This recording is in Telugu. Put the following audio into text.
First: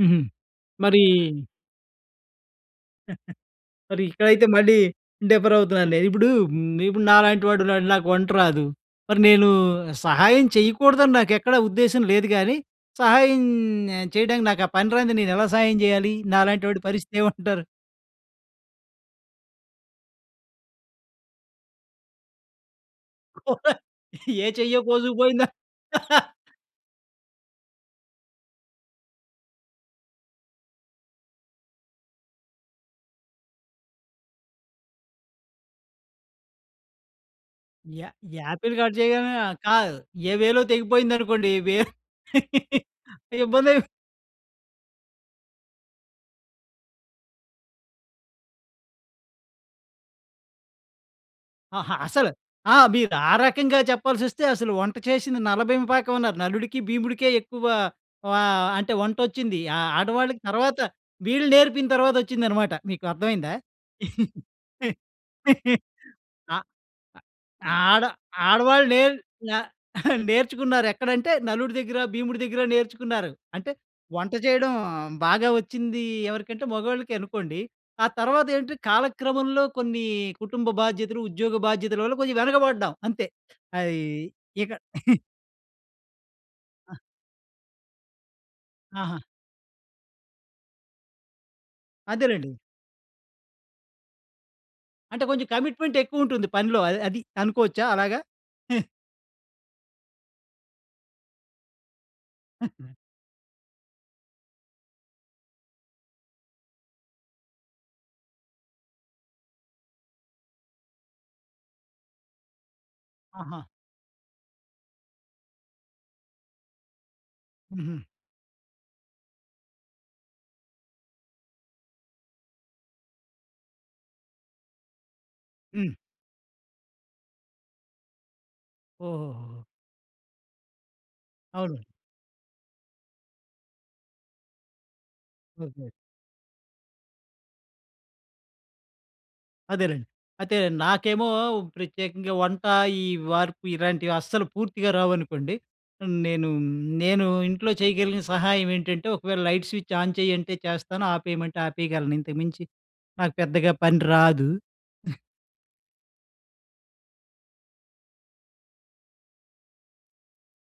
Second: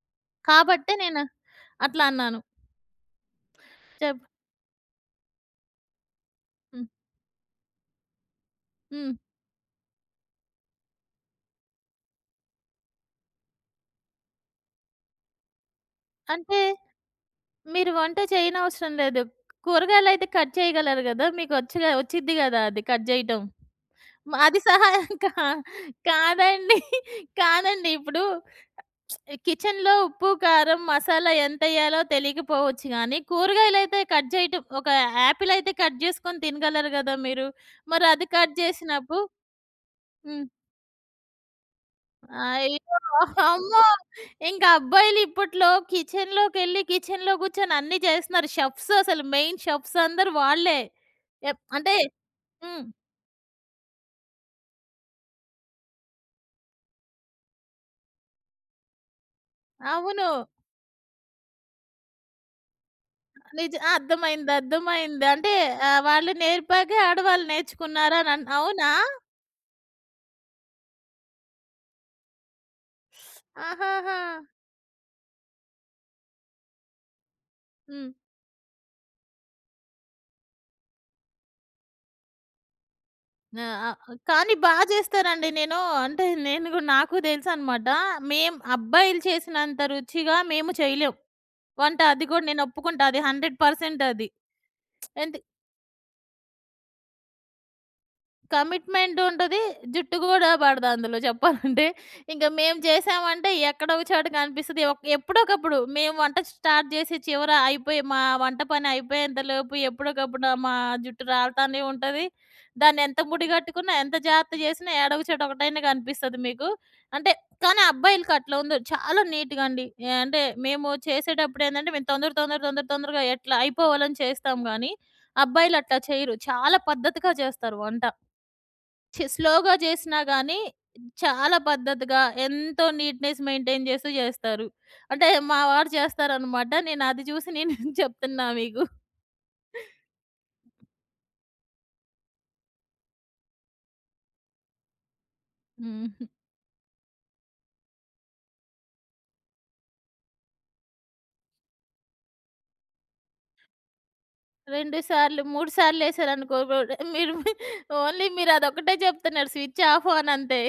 హుహు. కాబట్టే మరీ నేను అట్లా అన్నాను. మరి చెప్ ఇక్కడైతే మళ్ళీ డిఫర్ అవుతున్నాలె. ఇప్పుడు బ్ హ్మ్. ఇప్పుడు నాలాంటి వాడున్నాడు నాకు వంట రాదు. హ్మ్. మరి నేను సహాయం చేయకూడదని నాకేక్కడ ఉద్దేశం లేదు గాని, సహాయం న్ చేయడానికి నాకు ఆ పని రానిది నేనెలా సాయం జెయాలి? అంటే నాలాంటి వాడి పరిస్థితెమంటారు? మీరు వంట చేయనవసరం లేదు. కూరగాయలయితే కట్ చేయగలరు గదా. మీకొచ్చుగ ఒచ్చిద్ది గదా అది కట్ జెయటం? ఏ అది చెయ్యో సహాయం కోసుకు కా పోయిందా? కాదండి. కాదండీ. ఇప్పుడు కిచెన్‌లో ఉప్పు, కారం, మసాలా ఎంతెయ్యాలో తెలియకపోవచ్చు గానీ, కూరగాయలయితే కట్ చేయటం. ఒక ఆపిలయితే కట్ జెసుకొని తినగలరు గదా మీరు? మరి యా అది కట్ యాపిల్ కట్ చేసినప్పు జెయగానే కాదు. ఏ హ్మ్. వేలో తెగిపోయిందనుకోండి వె అయ్యో! ఇబ్బందై అమ్మో! ఇంక అబ్బాయిలు ఇప్పట్లో కిచెన్‌లోకెళ్లి కిచెన్‌లో గూర్చొని అన్ని జెస్తున్నారు. షెఫ్స్ అసలు, మెయిన్ షెఫ్స్ అందరూ వాళ్ళే. ఎప్ అంటే ఆహా! అసలు ఆ! హ్మ్. మీరు ఆ రకంగా చెప్పాల్సొస్తే అసలు వంట చేసింది నలబీమ పాకమన్నారు. నలుడికి భీముడికే ఎక్కువ వ అంటే వంటొచ్చింది. ఆహ్, ఆడవాళ్ళకి అవును. తరువాత, వీళ్ళు నేర్పిన తరువాతొచ్చిందనమాట. మీకు అర్థమైందా? నిజ ఆ! అర్ధమైంది. అర్ధమైంది. అంటే ఆహ్, వాళ్ళు ఆహ్, నేర్పాకె ఆహ్, ఆడవాళ్ళు ఆడ నేర్చుకున్నారనన్ ఆడవాళ్ళు అవునా? నెర్ న నేర్చుకున్నారు. ఎక్కడంటే నలుడు దగ్గర, భీముడు దగ్గర నేర్చుకున్నారు. అంటే ఆహాహా! వంట చేయడం బాగా ఒచ్చింది ఎవరికంటే మగొళ్ళకె అనుకోండి. ఆ హ్మ్. తర్వాతేంటి? కాలక్రమంలో కొన్ని కుటుంబ బాధ్యతలు, ఉద్యోగ బాధ్యతలవల్ల కొంచెం వెనకబడ్డం అంతే. ఆ! ఆ! అయ్ కానీ ఇక బా చేస్తారండి. నేను అంటే నేనుగు ఆ! నాకు దెలుసన్నమాట. మేము ఆహా! అబ్బాయిలు చేసినంత రుచిగా మేము చేయలేం. వంట అది గూడా అంతేలేండి. నేనొప్పుకుంటా. అది 100% అది. అంటే ఏంతి కొంచెం కమిట్మెంటెక్కువుంటుంది పనిలో. ఆహ్, అది అనుకోవచ్చా అలాగా? కమిట్మెంట్ ఉంటది. జుట్టు గూడా పడదందులో చెప్పాలంటే. ఇంక మేము జెసామంటే ఎక్కడో ఒక చోట కనిపిస్తది. ఒక్ ఎప్పుడో ఒకప్పుడు మేము వంట స్టార్ట్ చేసి చివర అయిపోయి మా వంట పని అయిపోయేంత లోపు ఎప్పుడో ఒకప్పుడు నా మా జుట్టు రాలతానే ఉంటది. దాన్ని ఎంత ముడి ఆహా! గట్టుకున్నా ఎంత జాగ్రత్త చేసినా ఏడొగచోట ఒకటైన కనిపిస్తది మీకు. అంటే కానీ హుహు. అబ్బాయిలకి అట్లా ఉండదు చాలా నీట్‌గా అండి. ఆహ్, అంటే మేము చేసేటప్పుడేందంటే మేము తొందర తొందర తొందర తొందరగా ఎట్ల అయిపోవాలని చేస్తాం గానీ, అబ్బాయిలు హ్మ్. అట్లా చెయ్యరు. చాలా పద్ధతిగా జెస్తారు వంట. చి ఓహోహో! స్లో‌గా జెసినా గాని, చాలా అవును. పద్ధతిగా ఎంతో నీట్‌నెస్ మెయింటైన్ జెస్తూ జెస్తారు. అంటే ఓకె. మావారు జెస్తారనమాట. నేనది జూసి నేను చెప్తున్నా మీకు. అదేలెండి. అతె నాకేమో ప్రత్యేకంగా వంట ఈ వార్పి ఇలాంటివస్సలు పూర్తిగా రావనుకోండి. హుహు. నేను నేను ఇంట్లో చేయగలిగిన సహాయం ఏంటంటే, ఒకవేళ లైట్ స్విచ్ ఆన్ చేయంటే చేస్తాను. ఆపేయమంటే ఆపేయగలను. ఇంతకుమించి నాకు పెద్దగా పని రాదు. 2 సార్లు 3 సార్లు ఎసారనుకో రొడ్ మీరు మీ ఓన్లీ మీరదొక్కటే చెప్తున్నారు. స్విచ్ ఆఫు అని అంతే.